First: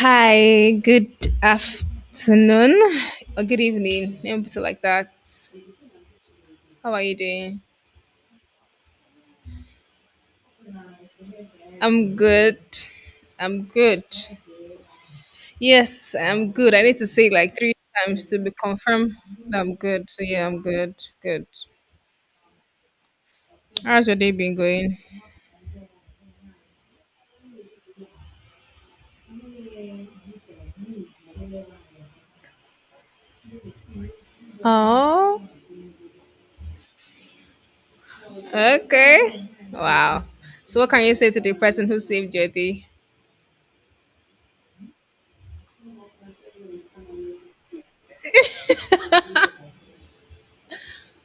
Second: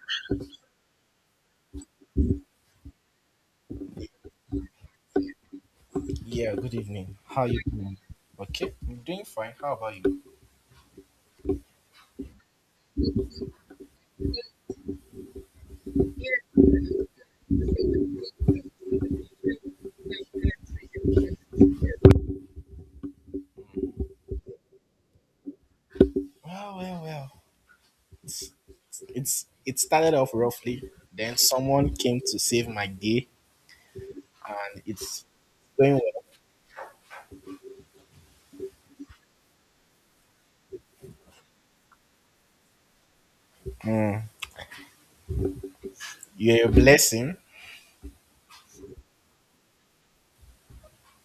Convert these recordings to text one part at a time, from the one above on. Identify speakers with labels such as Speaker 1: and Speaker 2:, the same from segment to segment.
Speaker 1: Hi, good afternoon or good evening. Let me put it like that.
Speaker 2: Yeah, good
Speaker 1: How are you
Speaker 2: evening. How are you
Speaker 1: doing?
Speaker 2: doing? Okay, I'm doing fine. How about you?
Speaker 1: I'm good. I'm good. Yes, I'm good. I need to say it like three times to be confirmed that I'm good. So yeah, I'm good. Good. How's your day been going?
Speaker 2: Well. It started off roughly, then someone came to save my day, and it's
Speaker 1: Oh,
Speaker 2: going well.
Speaker 1: okay. Wow. So what can you say to the person who saved your day?
Speaker 2: Mm, you're a blessing.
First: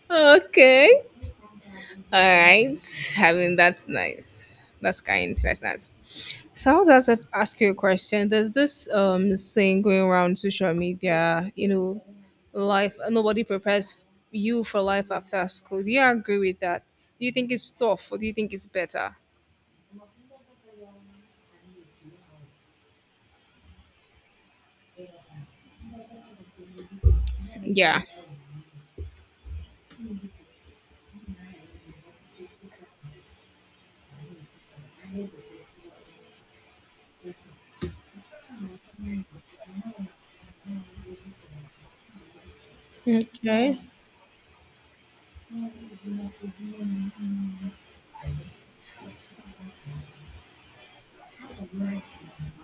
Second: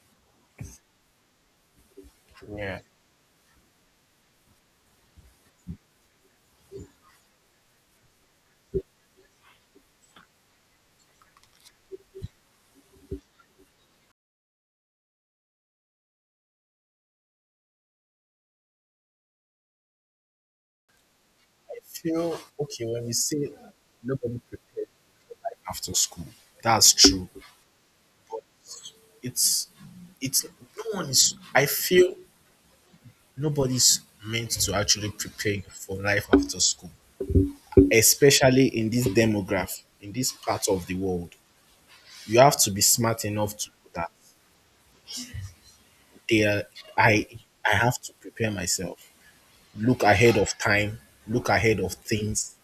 Speaker 1: Okay. All right.
Speaker 2: Yeah,
Speaker 1: I mean, that's nice. That's kind. That's nice. So I want to ask you a question. There's this saying going around social media, life nobody prepares you for life after school. Do you agree with that? Do you think it's tough or do you think it's better?
Speaker 2: I feel okay when we say nobody prepared after school. That's true,
Speaker 1: Yeah.
Speaker 2: but it's it's no one is. I feel nobody's meant to actually prepare you for life after school, especially in this demograph, in this part of the world. You have to be smart enough to
Speaker 1: Okay.
Speaker 2: know that there I I have to prepare myself. Look ahead of time, look ahead of things.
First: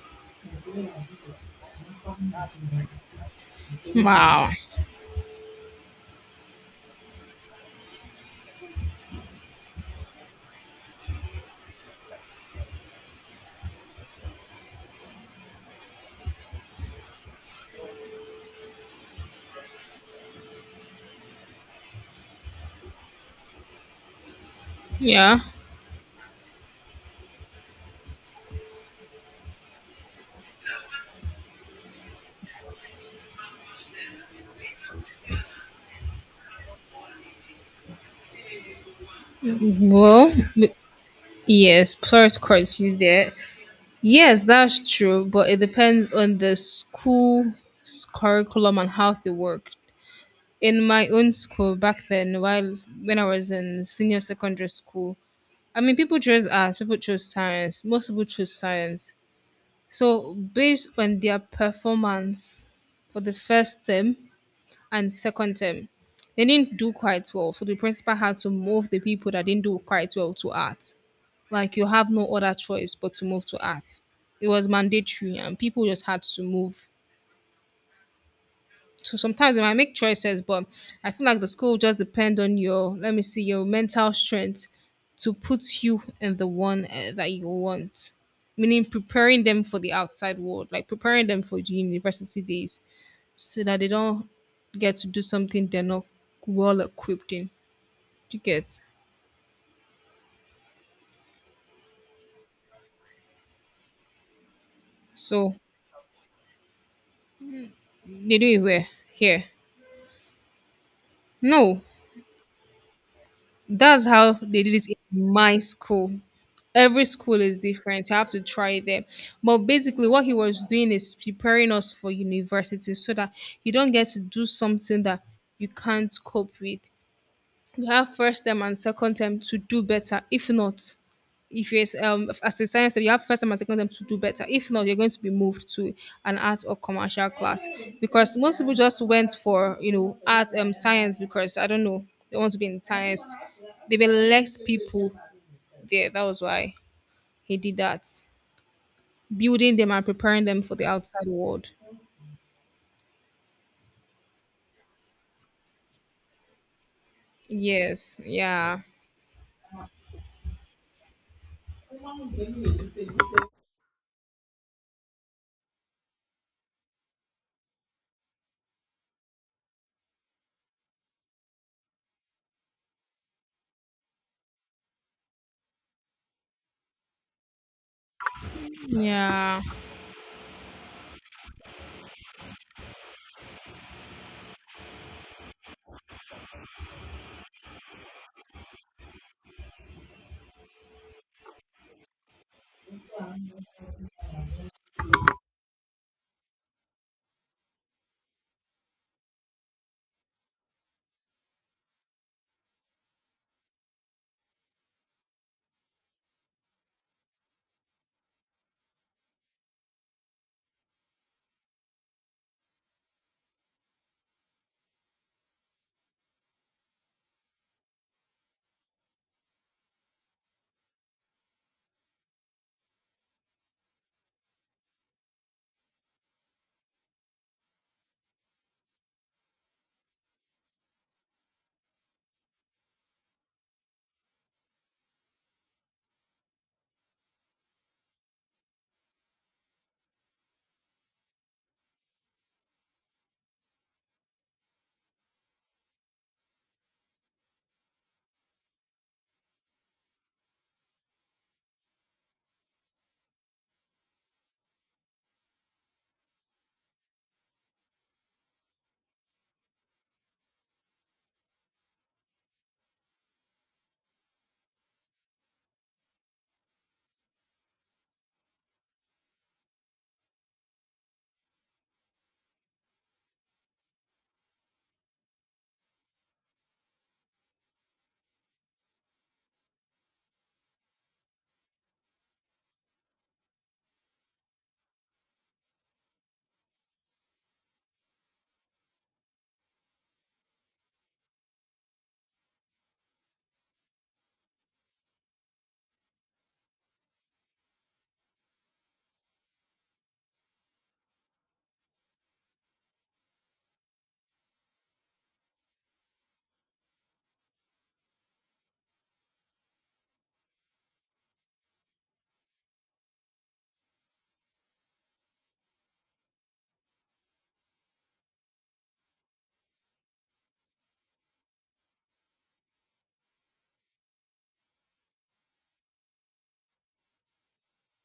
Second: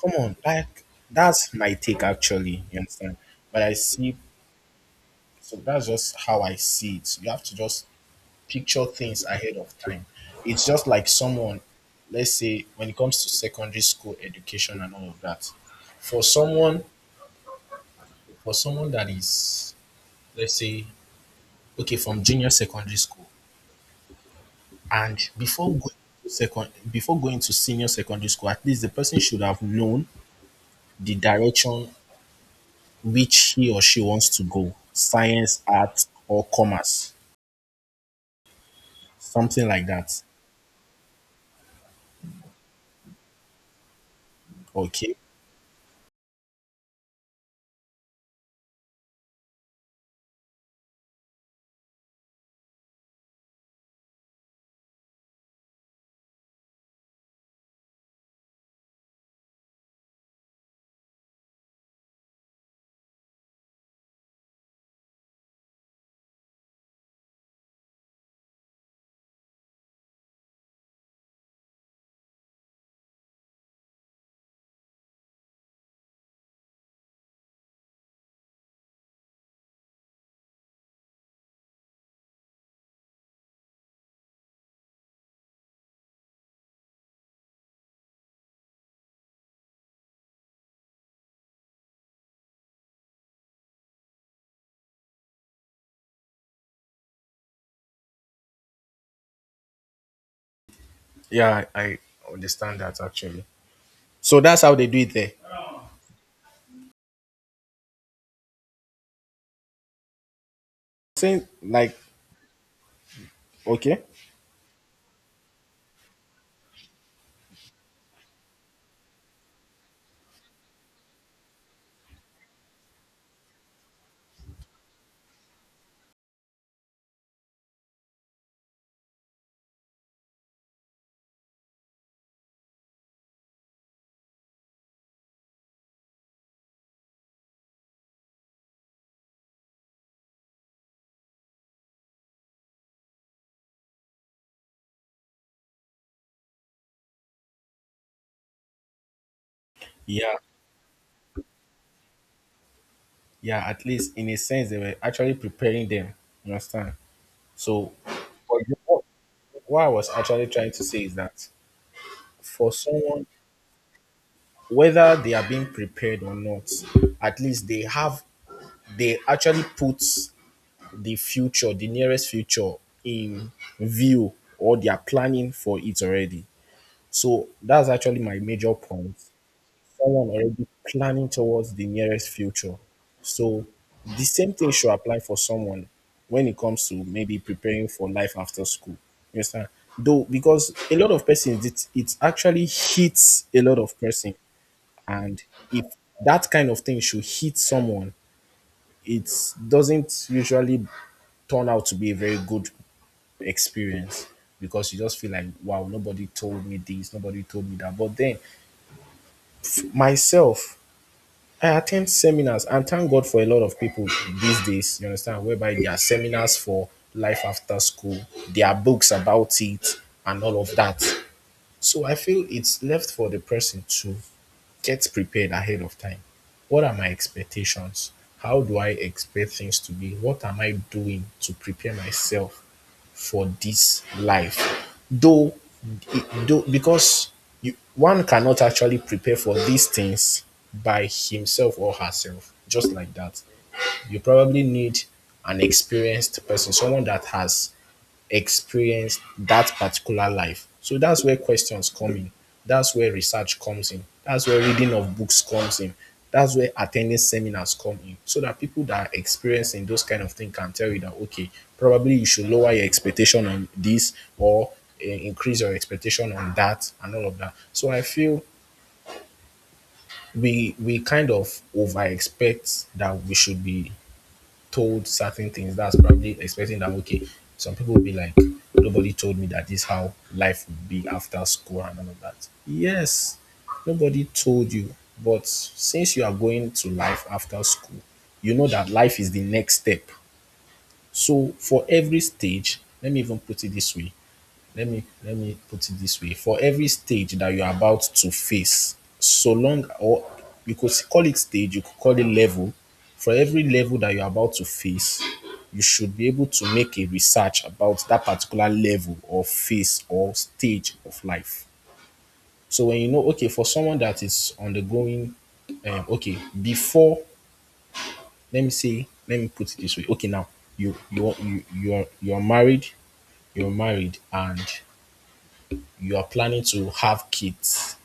Speaker 2: Come on, like that's my take actually, you understand? But I see
Speaker 1: Wow.
Speaker 2: So that's just how I see it. You have to just picture things ahead of time. It's just like someone, let's say, when it comes to secondary school education and all of that. For someone for someone that is, let's say, okay, from junior secondary school, and
Speaker 1: Yeah.
Speaker 2: before going to second before going to senior secondary school, at least the person should have known the direction which he or she wants to go, science, art, or commerce, something like that.
Speaker 1: Well, yes, plus course you there. Yes, that's
Speaker 2: Okay,
Speaker 1: true, but it depends on the school curriculum and how they work. In my own school back then, while when I was in senior secondary school, I mean, people chose arts, people chose science, most people chose science. So based on their performance for the first term and second term, they didn't do quite well, so the principal had to move the people that didn't do quite well to arts. Like, you have no other choice but to move to arts. It was mandatory and people just had to move. So sometimes they might make choices, but I feel like the school just depend on your, let me see, your mental strength to put you in the one that you want. Meaning preparing them for the outside world, like preparing them for the university days, so that they don't get to do something they're not well equipped in. Do you get?
Speaker 2: I understand that actually, so that's how they do it there.
Speaker 1: So they do it where? Here.
Speaker 2: Saying
Speaker 1: No.
Speaker 2: like okay
Speaker 1: That's how they did it in my school. Every school is different. You have to try it there. But basically, what he was doing is preparing us for university, so that you don't get to do something that you can't cope with. You have first term and second term to do better. If not, if you're as a science student, you have first time and second time to do better. If not, you're going to be moved to an art or commercial class, because most people just went for art science because I don't know, they want to be in science. There were less people there. That was why he did that, building them and
Speaker 2: Yeah,
Speaker 1: preparing them for the outside world.
Speaker 2: yeah, at least in a sense they were actually preparing them, you understand? So,
Speaker 1: Yes,
Speaker 2: for
Speaker 1: yeah,
Speaker 2: example, what I was actually trying to say is that for someone, whether they are being prepared or not, at least they have, they actually put the future, the nearest future, in view, or they are planning for it already. So that's actually my major point:
Speaker 1: yeah,
Speaker 2: someone already planning towards the nearest future. So the same thing should apply for someone when it comes to maybe preparing for life after school. You understand? Though, because a lot of persons, it actually hits a lot of person. And if that kind of thing should hit someone, it doesn't usually turn out to be a very good experience, because you just feel like, wow, nobody told me this, nobody told me that. But then, myself, I attend seminars, and thank God for a lot of people these days, you understand, whereby there are seminars for life after school, there are books about it, and all of that. So I feel it's left for the person to get prepared ahead of time. What are my expectations? How do I expect things to be? What am I doing to prepare myself for this life? Though, though because you, one cannot actually prepare for these things by himself or herself, just like that. You probably need an experienced person, someone that has experienced that particular life. So that's where questions come in. That's where research comes in. That's where reading of books comes in. That's where attending seminars come in. So that people that are experiencing those kind of things can tell you that, okay, probably you should lower your expectation on this or increase your expectation on that and all of that. So I feel we kind of over expect that we should be told certain things. That's probably expecting that, okay, some people will be like, nobody told me that this is how life would be after school and all of that. Yes, nobody told you, but since you are going to life after school, you know that life is the next step. So for every stage, let me even put it this way: let me put it this way, for every stage that you're about to face, so long, or you could call it stage, you could call it level, for every level that you're about to face, you should be able to make a research about that particular level or phase or stage of life. So when you know, okay, for someone that is undergoing okay, before, let me put it this way, okay, now you're married, you're married, and you are planning to have kids,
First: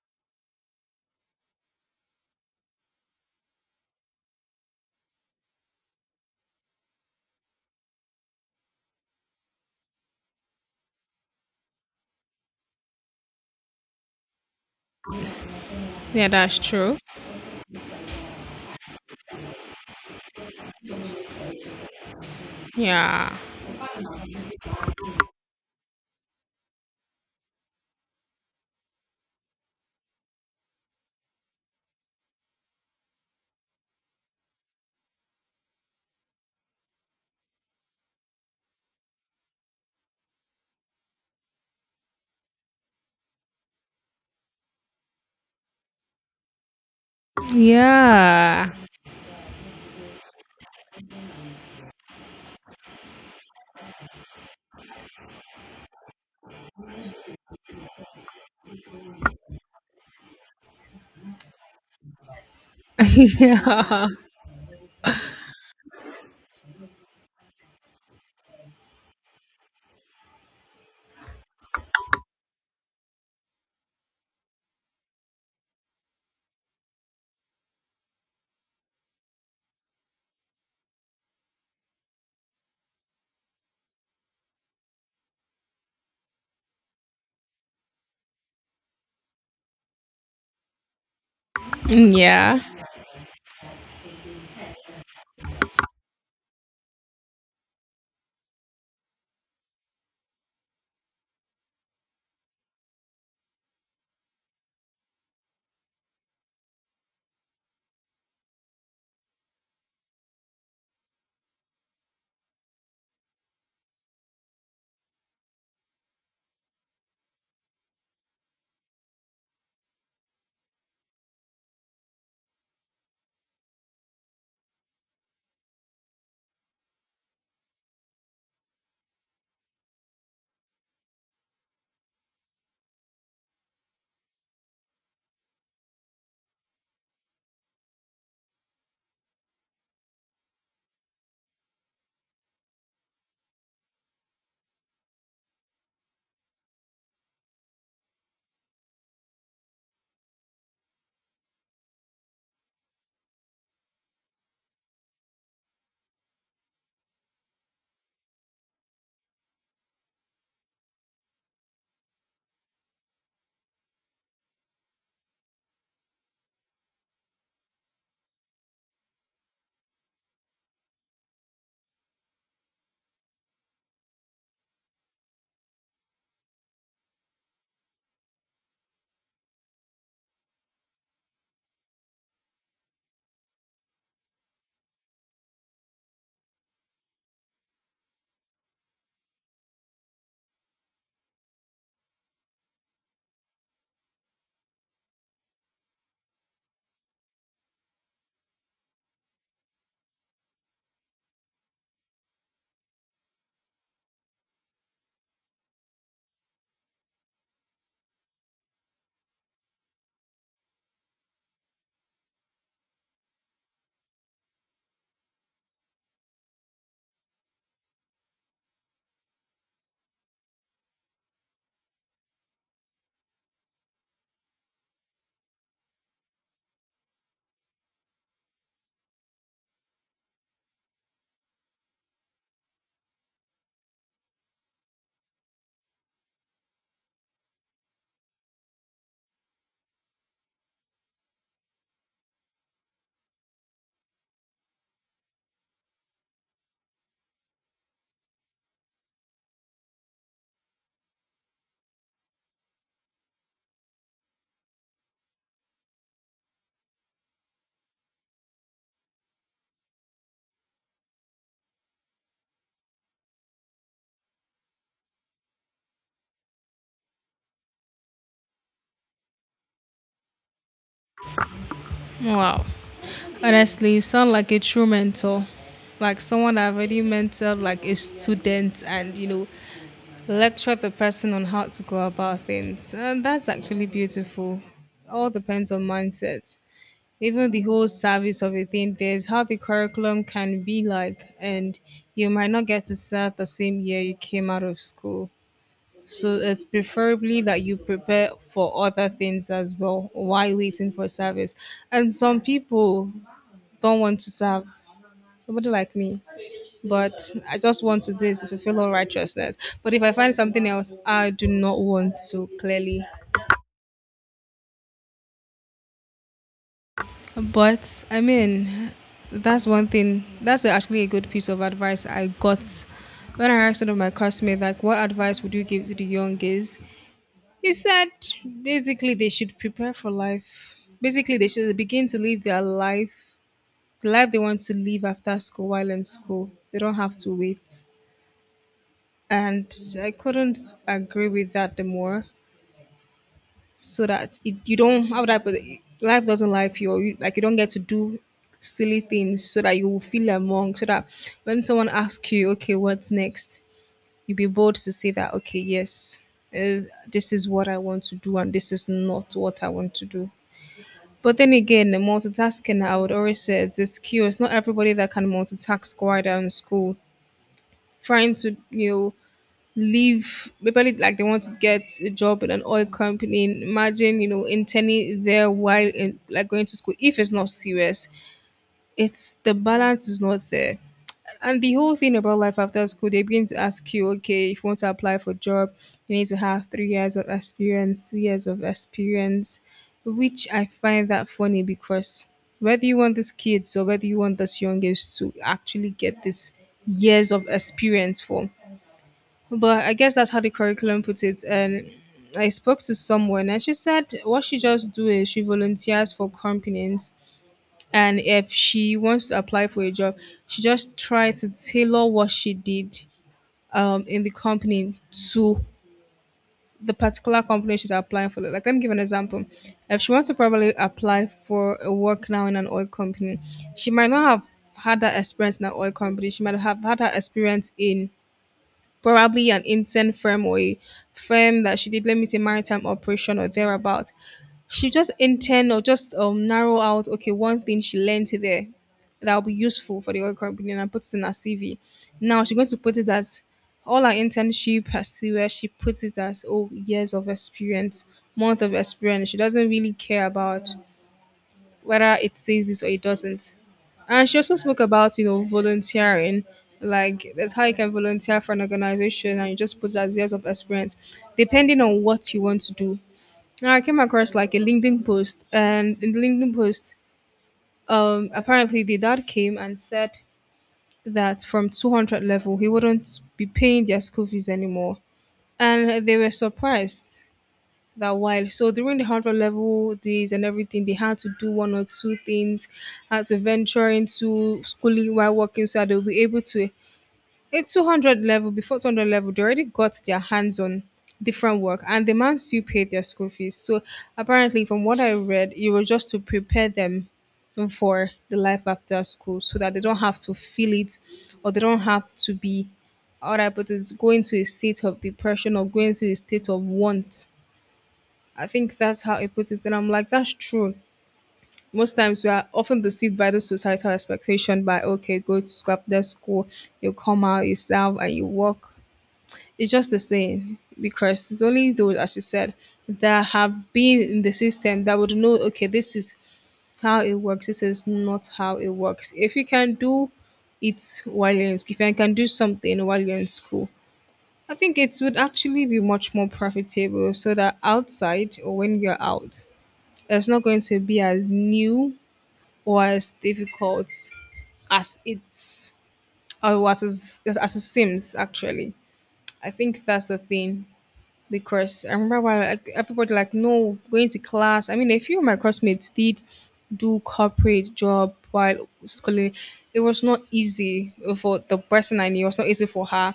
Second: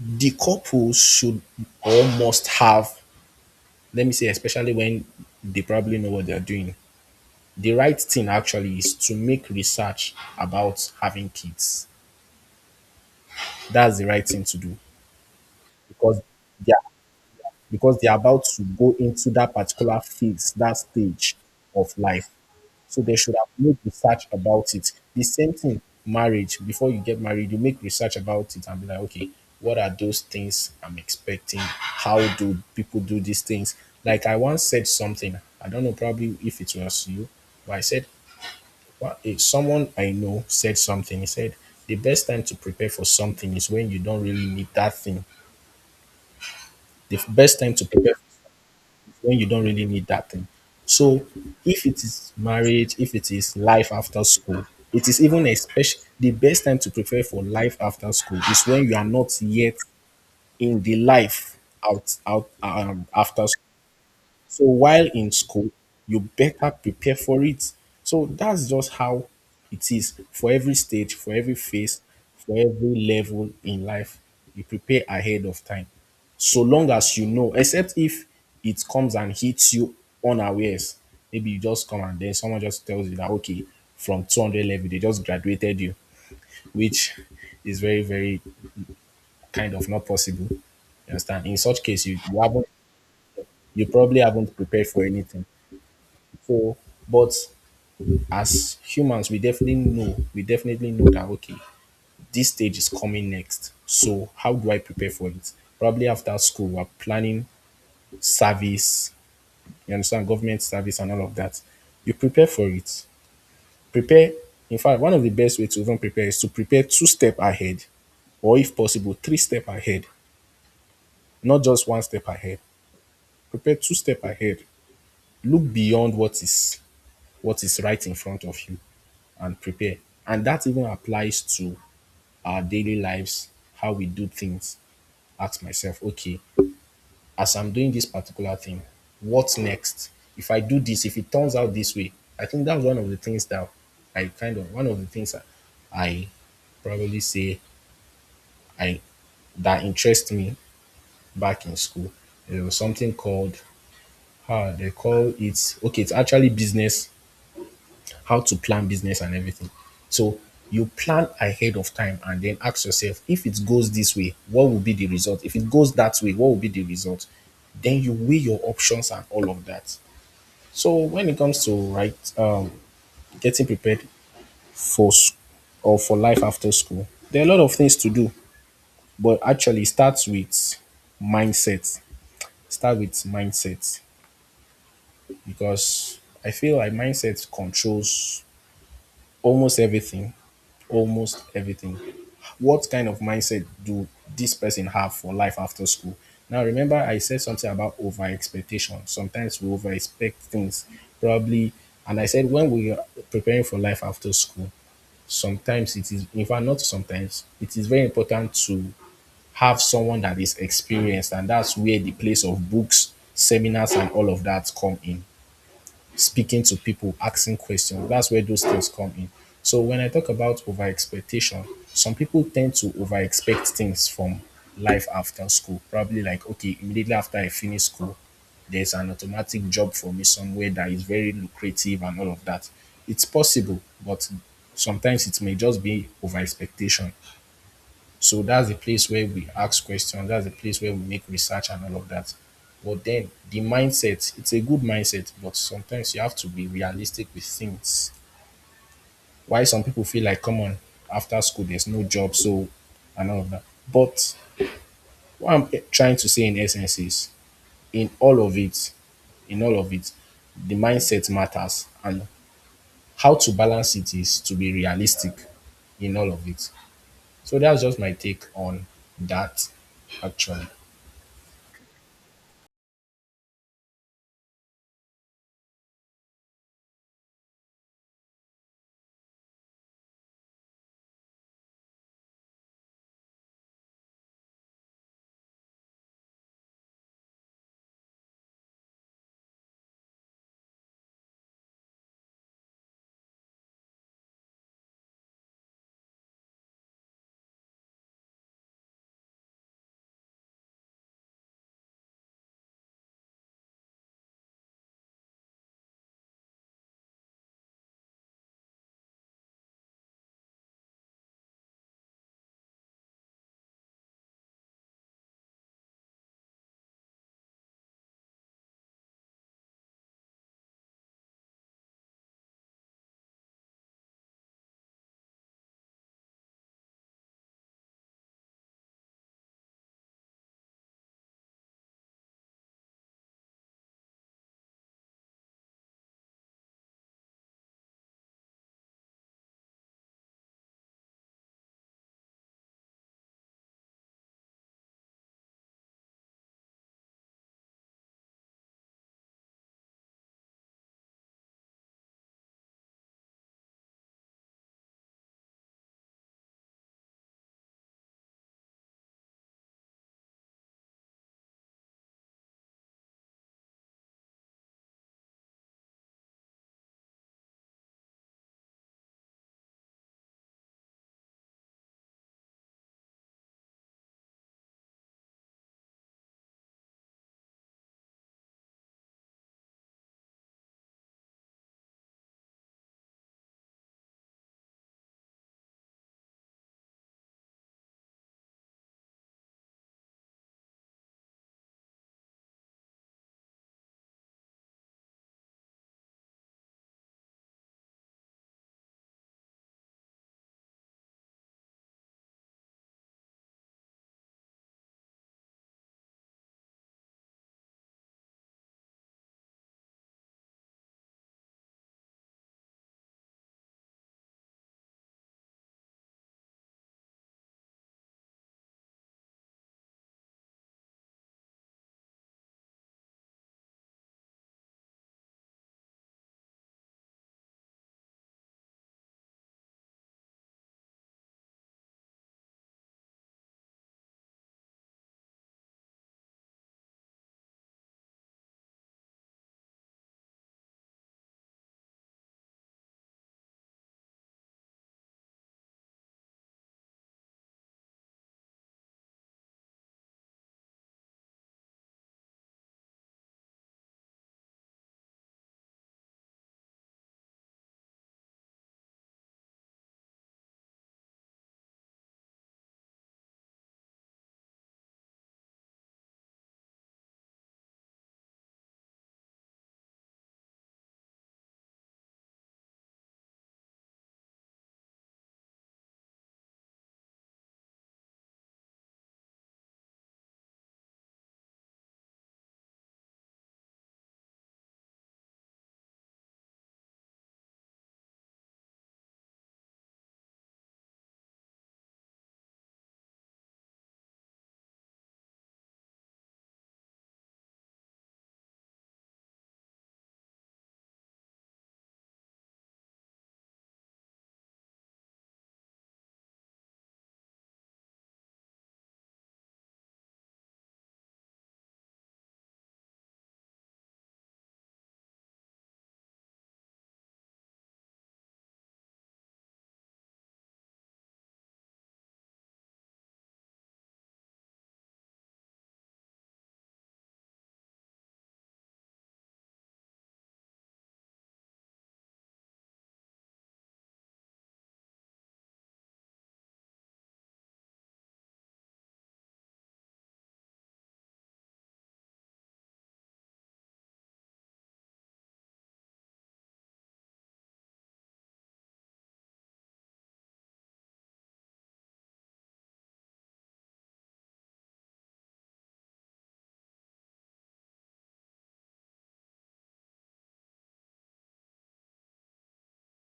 Speaker 2: the couple should or must have, let me say, especially when they probably know what they're doing, the right thing actually is to make research about having kids. That's the right thing to do because
Speaker 1: yeah. That's
Speaker 2: they are
Speaker 1: true.
Speaker 2: because they're about to go into that particular phase, that stage of life. So they
Speaker 1: Yeah,
Speaker 2: should have made research about it. The same thing, marriage. Before you get married, you make research about it and be like, okay, what are those things I'm expecting? How do people do these things? Like I once said something, I don't know probably if it was you, but I said, what if someone I know said something, he said, the best time to prepare for something is when you don't really need that thing. The best time to prepare
Speaker 1: yeah,
Speaker 2: when you don't really need that thing. So if it is marriage, if it is life after school, it is even especially the best time to prepare for life after school is when you are not yet in the life out out after.
Speaker 1: yeah.
Speaker 2: So while in school, you better prepare for it. So that's just how it is, for every stage, for every phase, for every level in life. You prepare ahead of time. So long as you know, except if it comes and hits you unawares. Maybe you just come and then someone just tells you that, okay, from 200 level, they just graduated you, which is very, very kind of not possible. You understand? In such case,
Speaker 1: Mm,
Speaker 2: you
Speaker 1: yeah.
Speaker 2: haven't, you probably haven't prepared for anything for, but as humans, we definitely know that, okay, this stage is coming next, so how do I prepare for it? Probably after school, we're planning service, you understand, government service and all of that. You prepare for it. Prepare, in fact, one of the best ways to even prepare is to prepare two step ahead, or if possible three step ahead, not just one step ahead. Prepare two step ahead. Look beyond what is right in front of you, and prepare. And that even applies to our daily lives, how we do things. Ask myself, okay, as I'm doing this particular thing, what's next? If I do this, if it turns out this way, I think that's one of the things that I kind of one of the things that I probably say I that interest me back in school. There was something called, how they call it, okay, it's actually business, how to plan business and everything. So you plan ahead of time, and then ask yourself, if it goes this way, what will be the result? If it goes that way, what will be the result? Then you weigh your options and all of that. So when it comes to right getting prepared for s- or for life after school, there are a lot of things to do, but actually it starts with mindset. Start with mindset, because I feel like mindset controls almost everything. Almost everything. What kind of mindset do this person have for life after school? Now, remember, I said something about over expectation. Sometimes we over expect things, probably. And I said, when we are preparing for life after school, sometimes it is, in fact, not sometimes, it is very important to have someone that is experienced. And that's where the place of books, seminars, and all of that come in, speaking to people, asking questions. That's where those things come in. So when I talk about over expectation, some people tend to over expect things from life after school. Probably like, okay, immediately after I finish school, there's an automatic job for me somewhere that is very lucrative and all of that. It's possible, but sometimes it may just be over expectation. So that's the place where we ask questions. That's the place where we make research and all of that. But then the mindset, it's a good mindset, but sometimes you have to be realistic with things. Why some people feel like, come on, after school, there's no job, so, and all of that. But what I'm trying to say in essence is, in all of it, in all of it, the mindset matters. And how to balance it is to be realistic in all of it. So that's just my take on that, actually.
Speaker 1: Wow. Honestly, you sound like a true mentor, like someone that already mentored like a student and lectured the person on how to go about things. And that's actually beautiful. All depends on mindset. Even the whole service of a thing, there's how the curriculum can be like, and you might not get to serve the same year you came out of school. So it's preferably that you prepare for other things as well while waiting for service. And some people don't want to serve, somebody like me. But I just want to do is to fulfill all righteousness. But if I find something else, I do not want to clearly. But I mean, that's one thing. That's actually a good piece of advice I got when I asked one of my classmates, like, what advice would you give to the young gays? He said, basically, they should prepare for life. Basically, they should begin to live their life, the life they want to live after school while in school. They don't have to wait. And I couldn't agree with that the more. So that it, you don't, how would I put it? Life doesn't life you, or you, like, you don't get to do silly things so that you will feel among, so that when someone asks you, okay, what's next, you be bold to say that okay, yes, uh, this is what I want to do and this is not what I want to do. But then again, the multitasking, I would always say it's a skill. It's not everybody that can multitask while they're in school. Trying to, leave people like they want to get a job in an oil company, imagine interning there while in, like going to school, if it's not serious, it's, the balance is not there. And the whole thing about life after school, they begin to ask you, okay, if you want to apply for job, you need to have 3 years of experience, 2 years of experience, which I find that funny because whether you want these kids or whether you want these youngest to actually get this years of experience for, but I guess that's how the curriculum puts it. And I spoke to someone and she said what she just do is she volunteers for companies, and if she wants to apply for a job, she just try to tailor what she did in the company to the particular company she's applying for. Like, let me give an example. If she wants to probably apply for a work now in an oil company, she might not have had that experience in an oil company. She might have had that experience in probably an intern firm or a firm that she did, let me say, maritime operation or thereabout. She just intern or just narrow out okay, one thing she learned there that will be useful for the oil company and put it in her CV. Now she's going to put it as all her internship, her CV, she puts it as oh years of experience, month of experience. She doesn't really care about whether it says this or it doesn't. And she also spoke about, volunteering. Like, that's how you can volunteer for an organization and you just put as years of experience, depending on what you want to do. Now I came across like a LinkedIn post, and in the LinkedIn post, apparently the dad came and said that from 200 level he wouldn't be paying their school fees anymore. And they were surprised that while. So during the hundred level days and everything, they had to do one or two things, had to venture into schooling while working, so that they'll be able to at 200 level, before 200 level, they already got their hands on different work, and the man still paid their school fees. So apparently from what I read, it was just to prepare them for the life after school, so that they don't have to feel it or they don't have to be all right, but it's going to a state of depression or going to a state of want. I think that's how he put it. And I'm like, that's true. Most times we are often deceived by the societal expectation by, okay, go to school, after school you come out, you serve, and you work. It's just the same, because it's only those, as you said, that have been in the system that would know, okay, this is how it works, this is not how it works. If you can do it while you're in school, if you can do something while you're in school, I think it would actually be much more profitable, so that outside, or when you're out, it's not going to be as new or as difficult as it's or as it seems actually. I think that's the thing, because I remember when, like, everybody like, no going to class. I mean, a few of my classmates did do corporate job while schooling. It was not easy for the person, I knew it was not easy for her,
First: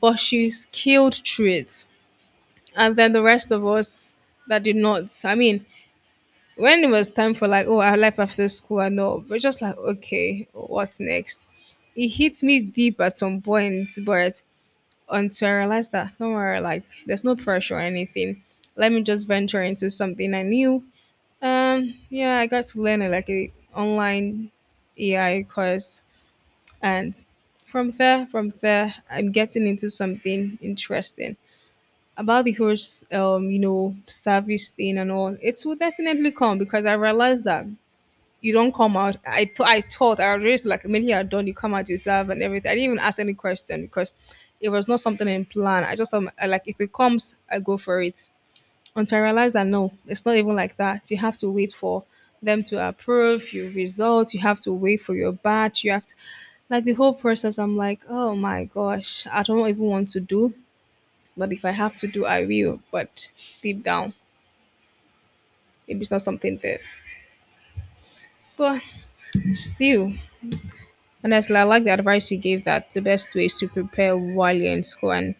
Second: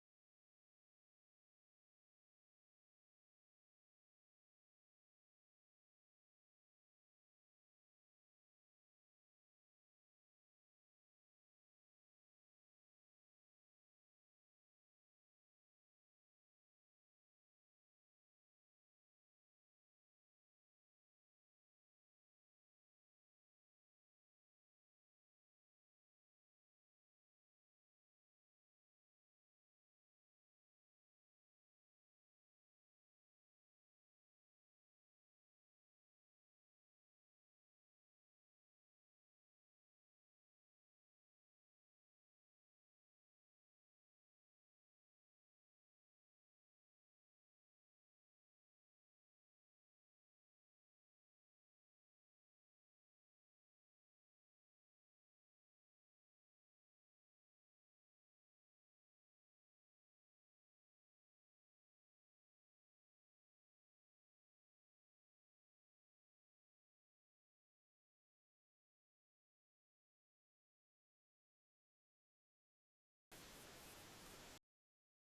Speaker 1: but she scaled through it. And then the rest of us that did not, I mean, when it was time for, like, oh, our life after school and all, we're just like, okay, what's next? It hits me deep at some point, but until I realized that, don't worry, like, there's no pressure or anything. Let me just venture into something I knew. Yeah, I got to learn like a online AI course, and from there, I'm getting into something interesting about the whole, service thing and all. It will definitely come, because I realized that you don't come out. I thought I was raised like, when you are done, you come out yourself and everything. I didn't even ask any question because it was not something in plan. I just like if it comes, I go for it. Until I realized that no, it's not even like that. You have to wait for them to approve your results. You have to wait for your batch. You have to, like, the whole process. I'm like, oh my gosh, I don't even want to do. But if I have to do, I will. But deep down, maybe it's not something there. But still. Honestly, I like the advice you gave that the best way is to prepare while you're in school. And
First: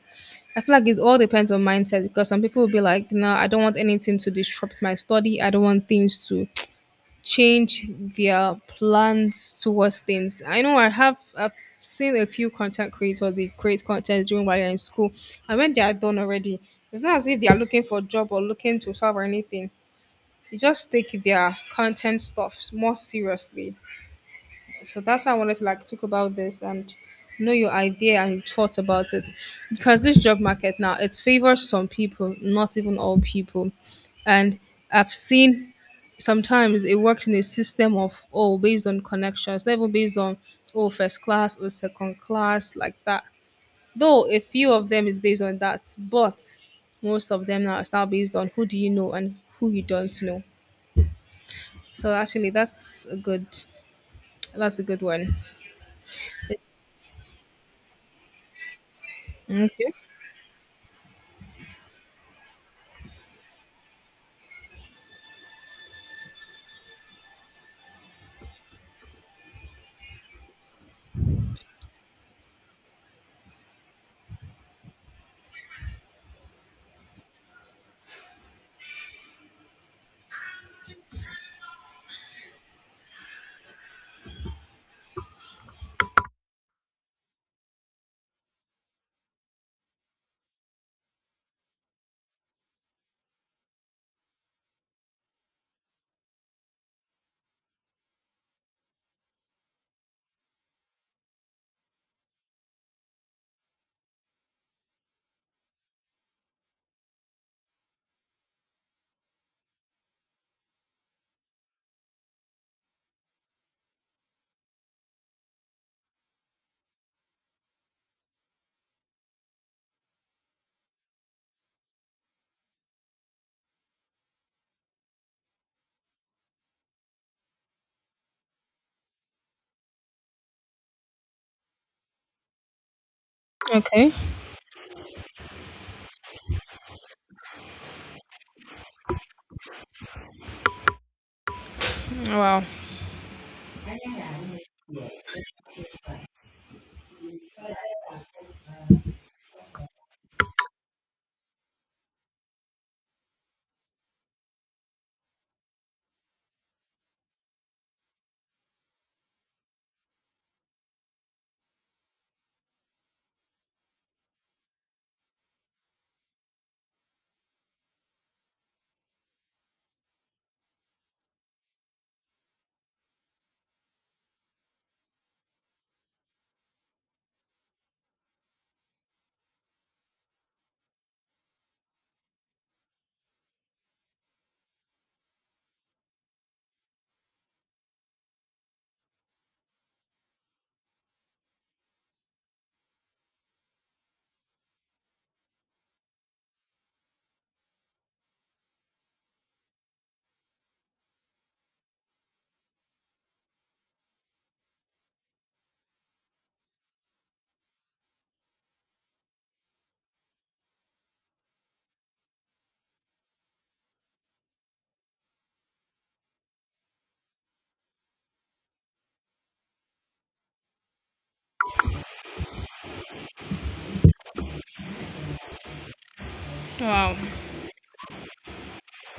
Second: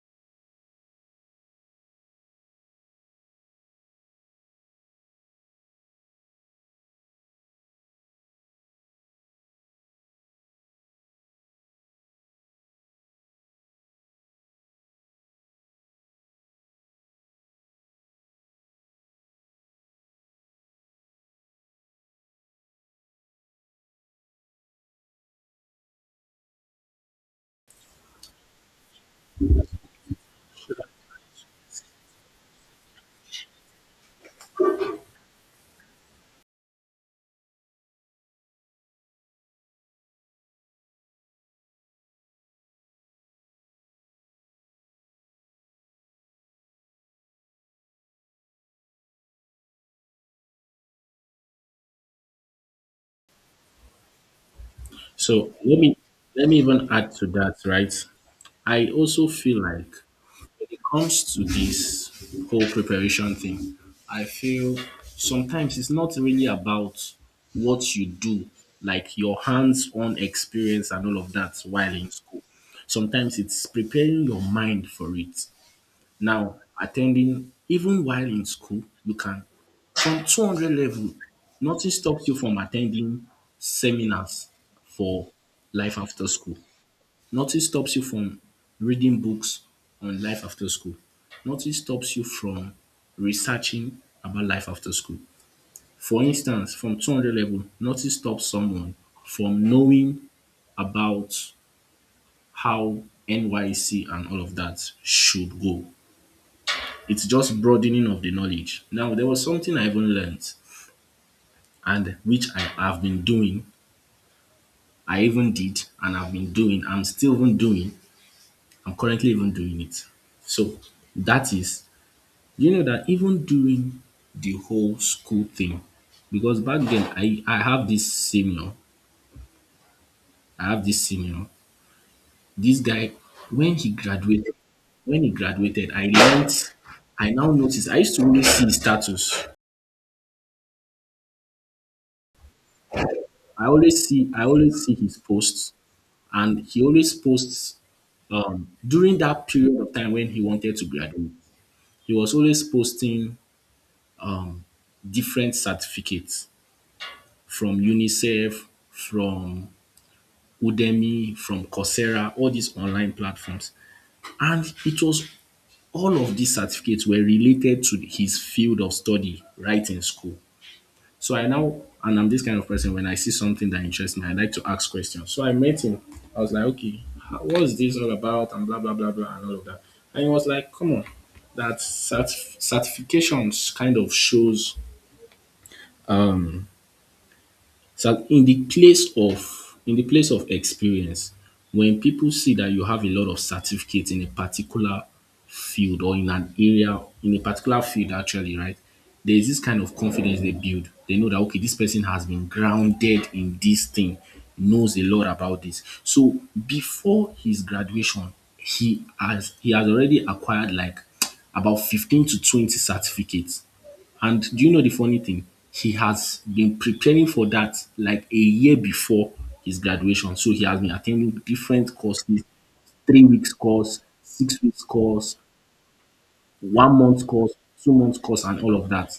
Speaker 1: I feel like it all depends on mindset because some people will be like, no, I don't want anything to disrupt my study. I don't want things to change their plans towards things. I know I've seen a few content creators, they create content during while you're in school. And when they are done already, it's not as if they are looking for a job or looking to solve or anything. They just take their content stuffs more seriously, so that's why I wanted to like talk about this and know your idea and your thoughts about it, because this job market now, it favors some people, not even all people. And I've seen sometimes it works in a system of, oh, based on connections, never based on, oh, first class or second class like that. Though a few of them is based on that, but most of them now is now based on who do you know and who you don't know. So actually, that's a good one.
Speaker 2: So let me, let me even add to that, right? I also feel like
Speaker 1: Okay,
Speaker 2: when it comes to this whole preparation thing, I feel sometimes it's not really about what you do, like your hands-on experience and all of that while in school. Sometimes it's preparing your mind for it. Now, attending, even while in school, you can, from 200 level, nothing stops you from attending seminars for life after school. Nothing stops you from reading books on life after school. Nothing stops you from researching about life after school. For instance, from 200 level, nothing stops someone from knowing about how NYC and all of that should go. It's just broadening of the knowledge. Now, there was something I even learned and which I have been doing. I even did and I've been doing. I'm still even doing. I'm currently even doing it. So that is, you know that even doing the whole school thing, because back then I have this senior, I have this senior, this guy, when he
Speaker 1: okay.
Speaker 2: graduated, when he graduated, I learnt. I now noticed I used to always see his status.
Speaker 1: Wow.
Speaker 2: I always see his posts and he always posts during that period of time when he wanted to graduate. He was always posting um, different certificates from UNICEF, from Udemy, from Coursera, all these online platforms, and it was all of these certificates were related to his field of study right in school. So I now, and I'm this kind of person, when I see something that interests me, I like to ask questions. So I met him. I was like, okay, what's this all about? And blah, blah, blah, blah, and all of that. And he was like, come on, that certifications kind of shows. So in the place of experience, when people see that you have a lot of certificates in a particular field or in an area, in a particular field actually, right? There is this kind of confidence they build. They know that okay, this person has been grounded in this thing, knows a lot about this. So before his graduation, he has already acquired like about 15 to 20 certificates, and do you know the funny thing? He has been preparing for that like a year before his graduation. So he has been attending different courses, 3 weeks course, 6 weeks course, one
Speaker 1: Wow.
Speaker 2: month course, 2 months course, and all of that.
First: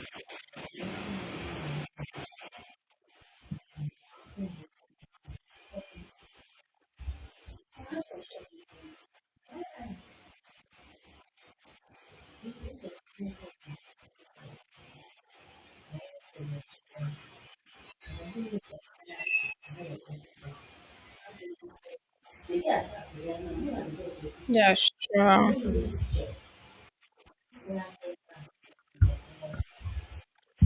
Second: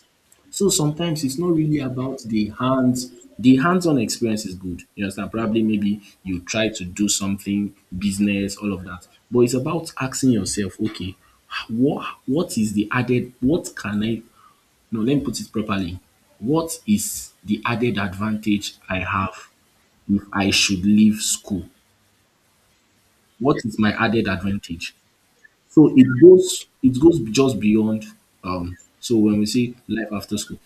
Speaker 2: So sometimes it's not really about the hands. The hands-on experience is good. You understand? Probably maybe you try to do something, business, all of that. But it's about asking yourself, okay, what is the added? What can I no, let me put it properly. What is the added advantage I have if I should leave school? What is my added
Speaker 1: Yeah,
Speaker 2: advantage?
Speaker 1: sure.
Speaker 2: So it goes just beyond when we say life after school,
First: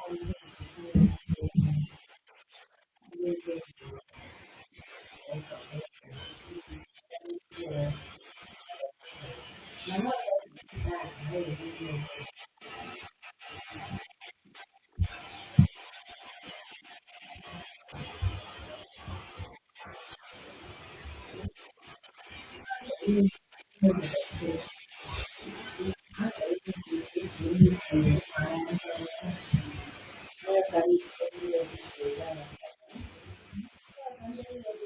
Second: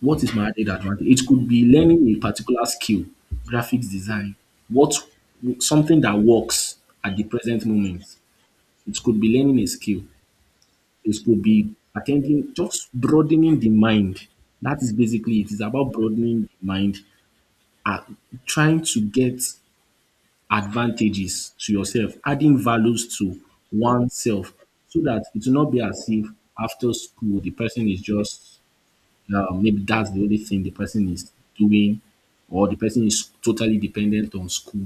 Speaker 2: what is my added advantage? It could be learning a particular skill, graphics design, what something that works at the present moment. It could be learning a skill. This could be attending, just broadening the mind. That is basically it. It's about broadening the mind, uh, trying to get advantages to yourself, adding values to oneself, so that it will not be as if after school the person is just maybe that's the only thing the person is doing, or the person is totally dependent on school.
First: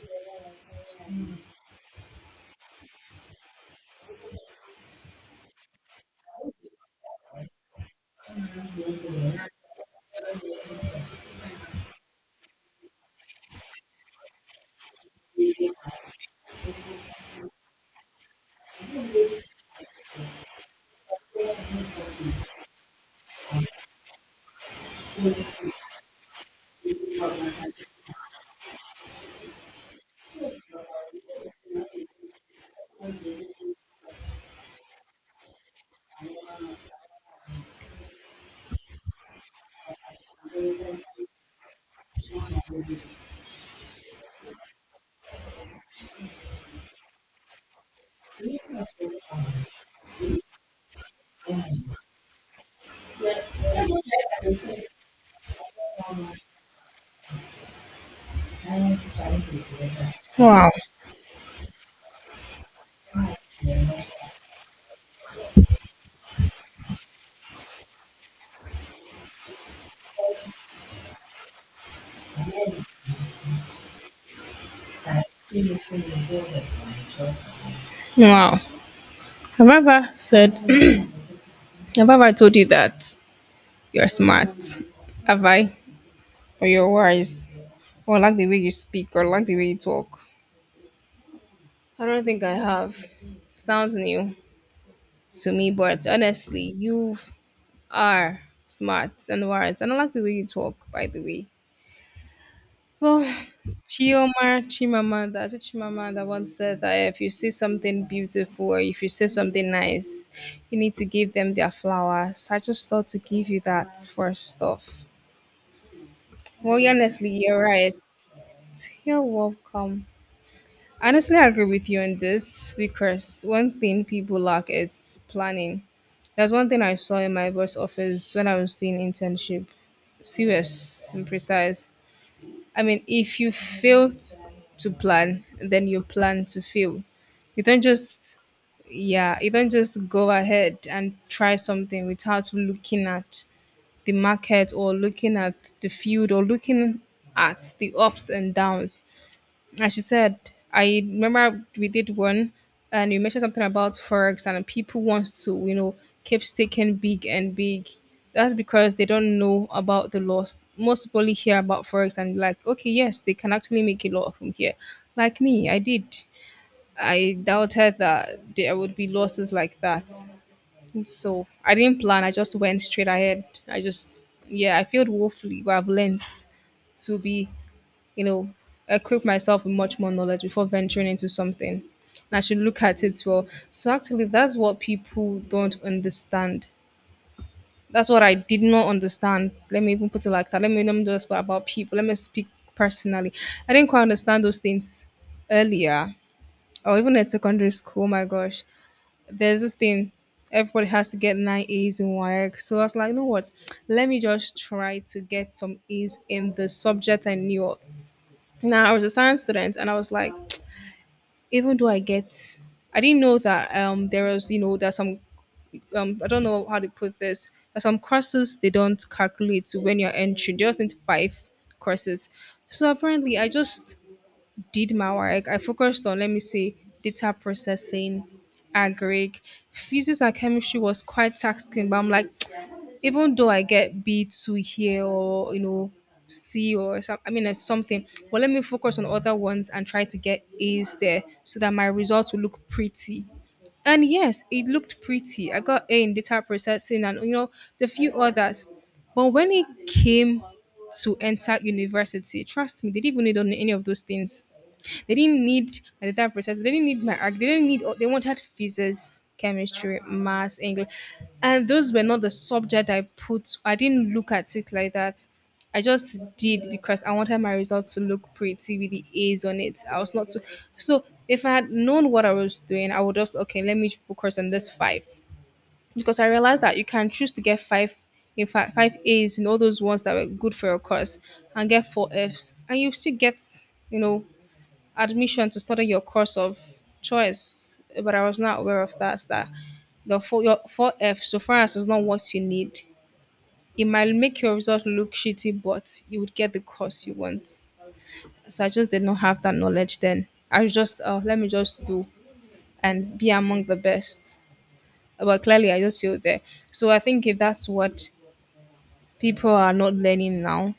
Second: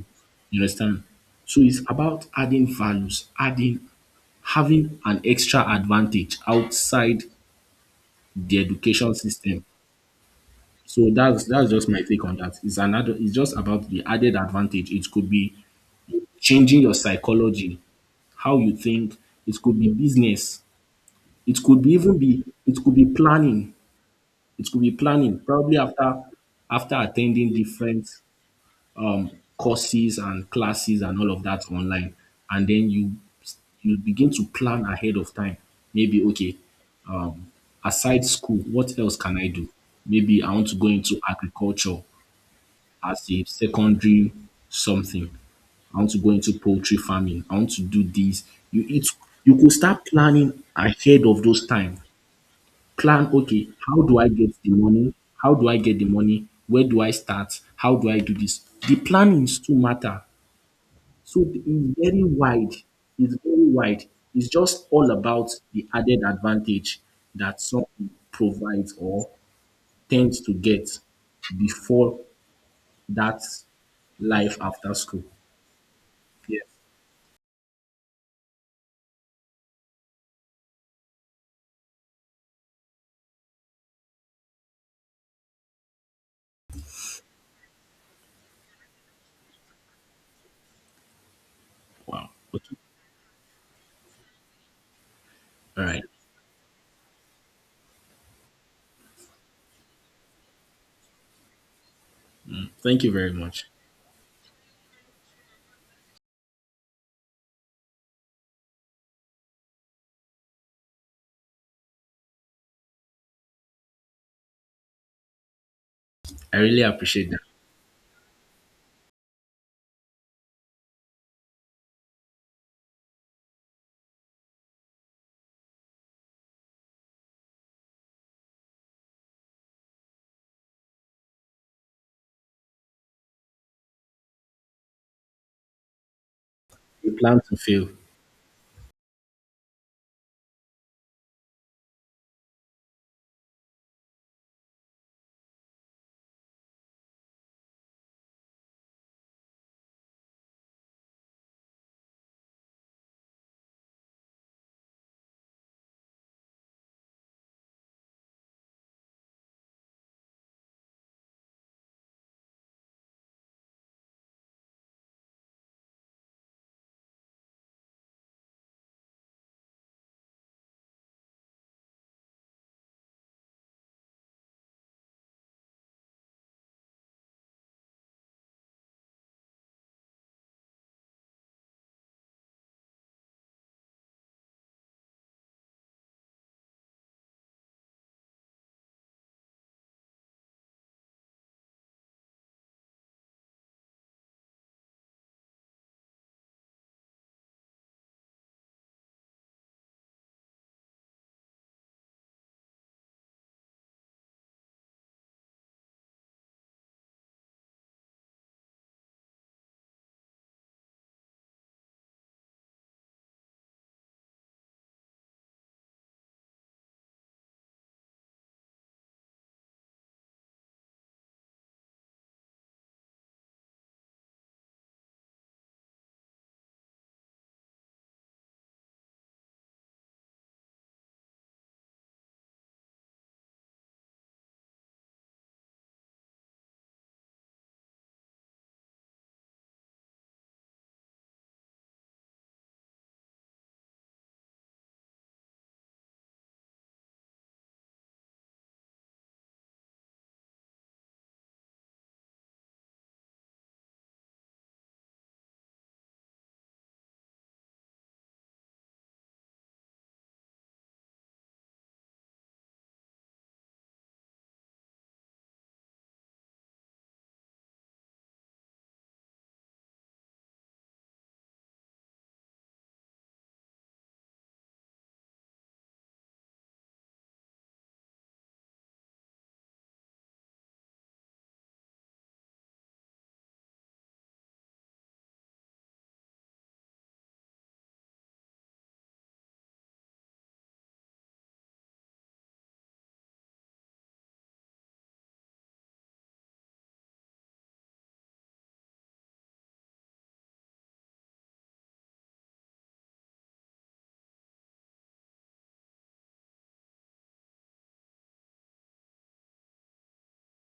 Speaker 2: You understand? So it's about adding values, adding having an extra advantage outside the education system. So that's just my take on that. It's another. It's just about the added advantage. It could be changing your psychology, how you think. It could be business. It could be planning. It could be planning. Probably after attending different um, courses and classes and all of that online, and then you begin to plan ahead of time. Maybe okay, um, aside school, what else can I do? Maybe I want to go into agriculture as a secondary something. I want to go into poultry farming, I want to do this. you it you could start planning ahead of those time, plan okay, how do I get the money, where do I start, how do I do this. The plannings too matter.
Speaker 1: Wow.
Speaker 2: So it's very wide. It's very wide. It's just all about the added advantage that something provides or tends to get before that life after school. Yeah.
Speaker 1: Wow. Have I ever said, Have I ever told you that you're smart? Have I? Or you're wise? Or I like the way you speak? Or I like the way you talk? I don't
Speaker 2: Wow.
Speaker 1: think I
Speaker 2: Okay.
Speaker 1: have. Sounds new to me,
Speaker 2: All right.
Speaker 1: but honestly, you are smart and wise. And I like the way you talk, by the way.
Speaker 2: Thank you
Speaker 1: Well,
Speaker 2: very much.
Speaker 1: Chioma Chimamanda, is it Chimamanda, once said that if you see something beautiful or if you see something nice, you need to give them their flowers. I just thought to give you that first off.
Speaker 2: I really
Speaker 1: Well, honestly,
Speaker 2: appreciate that.
Speaker 1: you're right. You're welcome. Honestly, I agree with you on this because one thing people lack is planning. There's one thing I saw in my boss office when I was doing internship, serious and precise. I mean, if you fail to plan, then you plan to fail.
Speaker 2: You plan to
Speaker 1: You don't
Speaker 2: fail.
Speaker 1: just, yeah, you don't just go ahead and try something without looking at the market or looking at the field or looking at the ups and downs. As she said, I remember we did one, and you mentioned something about forex, and people want to, keep sticking big and big. That's because they don't know about the loss. Most people hear about forex and be like, okay, yes, they can actually make a lot from here. Like me, I did. I doubted that there would be losses like that. So I didn't plan. I just went straight ahead. I just, yeah, I failed woefully, but I've learned to be, you know, equip myself with much more knowledge before venturing into something. And I should look at it well. So actually, that's what people don't understand. That's what I did not understand. Let me even put it like that. Let me just put about people. Let me speak personally. I didn't quite understand those things earlier, or even at secondary school. Oh my gosh, there's this thing. Everybody has to get nine A's in work. So I was like, you know what? Let me just try to get some A's in the subject I knew of. Now I was a science student, and I was like, even though I didn't know that there was, there's some, I don't know how to put this. There's some courses they don't calculate when you're entering. They just need five courses. So apparently, I just did my work, I focused on, let me say, data processing, agric. Physics and chemistry was quite taxing, but I'm like, even though I get B2 here or, C or some, I mean, it's something, but let me focus on other ones and try to get A's there so that my results will look pretty. And yes, it looked pretty. I got A in data processing and, the few others. But when it came to enter university, trust me, they didn't even need on any of those things. They didn't need my data process. They didn't need my arc. They didn't need. They wanted physics, chemistry, maths, English, and those were not the subject I put. I didn't look at it like that. I just did because I wanted my result to look pretty with the A's on it. I was not too. So if I had known what I was doing, I would just okay. Let me focus on this five because I realized that you can choose to get five. In fact, five A's in all those ones that were good for your course, and get four F's, and you still get, you know, admission to study your course of choice, but I was not aware of that. That the four, your four F, so far as it's not what you need, it might make your result look shitty, but you would get the course you want. So I just did not have that knowledge then. I was just, let me just do and be among the best. But clearly, I just feel there. So I think if that's what people are not learning now,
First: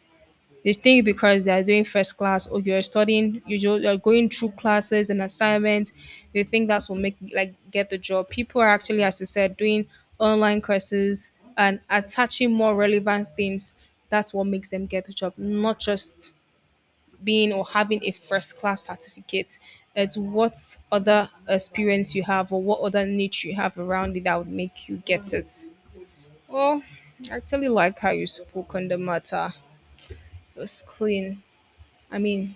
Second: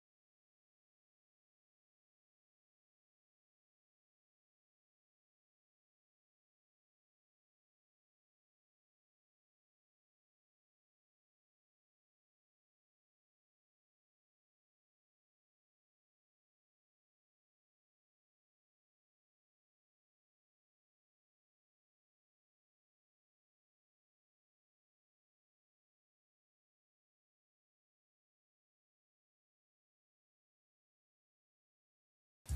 Speaker 1: they think because they are doing first class, or you're studying, you're going through classes and assignments, they think that's what make like get the job. People are actually, as you said, doing online courses and attaching more relevant things. That's what makes them get the job, not just being or having a first class certificate. It's what other experience you have or what other niche you have around it that would make you get it. Well, I actually like how you spoke on the matter. It was clean. I mean,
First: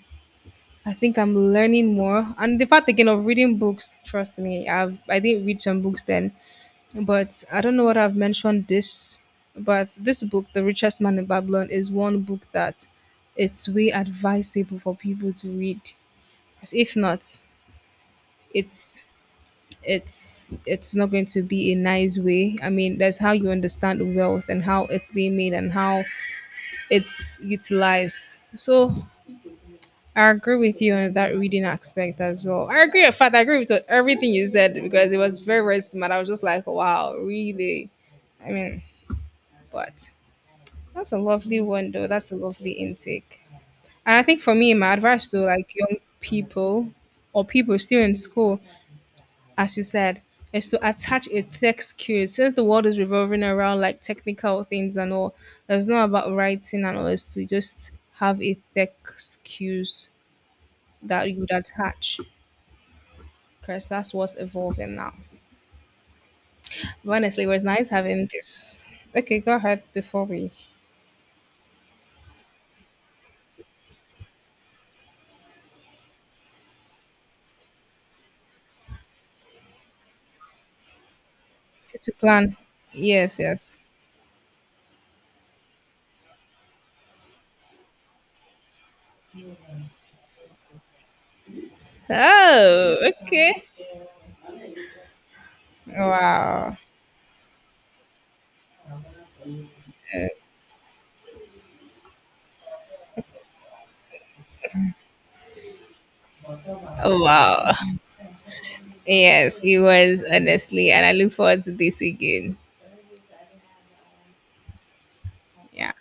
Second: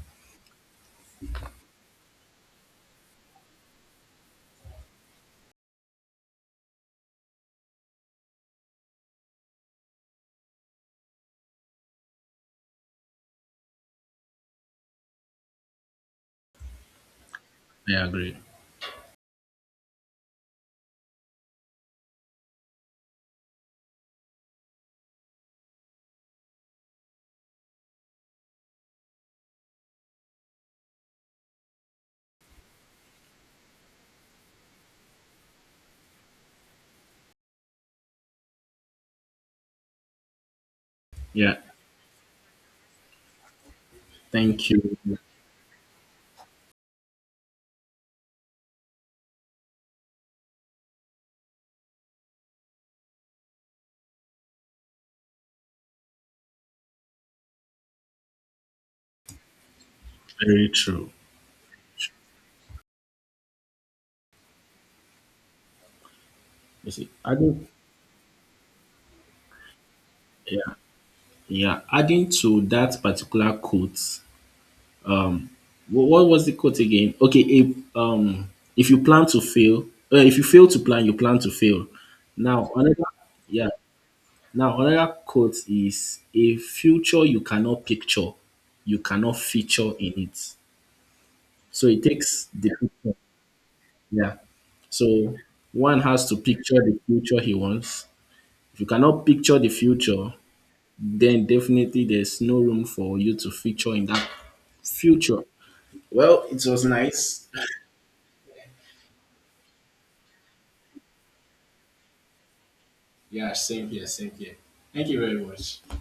Speaker 1: I think I'm learning more. And the fact again of reading books, trust me, I didn't read some books then, but I don't know what I've mentioned this, but this book, The Richest Man in Babylon, is one book that it's way advisable for people to read. Because if not,
Speaker 2: I agree.
Speaker 1: it's it's not going to be a nice way. I mean, that's how you understand wealth and how it's being made and how it's utilized. So I agree with you on that reading aspect as well. I agree. In fact, I agree with everything you said because it was very, very smart. I was just like, wow, really? I mean, but that's a
Speaker 2: Yeah.
Speaker 1: lovely one, though. That's a lovely intake. And I think for
Speaker 2: Thank
Speaker 1: me, my
Speaker 2: you.
Speaker 1: advice to like young people or people still in school, as you said, is to attach a tech skill. Since the world is revolving around like technical things and all, it's not about writing and all. It's to just have a tech skills
Speaker 2: Very true.
Speaker 1: that you would attach. Because that's what's evolving now.
Speaker 2: You see,
Speaker 1: But honestly, it was
Speaker 2: adding,
Speaker 1: nice having this. Okay, go ahead before we
Speaker 2: yeah, yeah. Adding to that particular quote. Um. What was the quote again? Okay, if you plan to fail, if you fail to plan, you plan to fail.
Speaker 1: to plan.
Speaker 2: Now another
Speaker 1: Yes,
Speaker 2: Yeah.
Speaker 1: yes.
Speaker 2: Now another quote is, a future you cannot picture, you cannot feature in it. So it takes the
Speaker 1: Oh,
Speaker 2: picture.
Speaker 1: okay.
Speaker 2: Yeah. So one has to picture
Speaker 1: Wow.
Speaker 2: the future he wants. If you cannot picture the future, then definitely there's no room for you to feature in that future. Well, it was
Speaker 1: Oh,
Speaker 2: nice.
Speaker 1: wow. Yes, it was honestly, and I look forward to this again.
Speaker 2: Yeah, same here. Thank you very much.
Speaker 1: Yeah.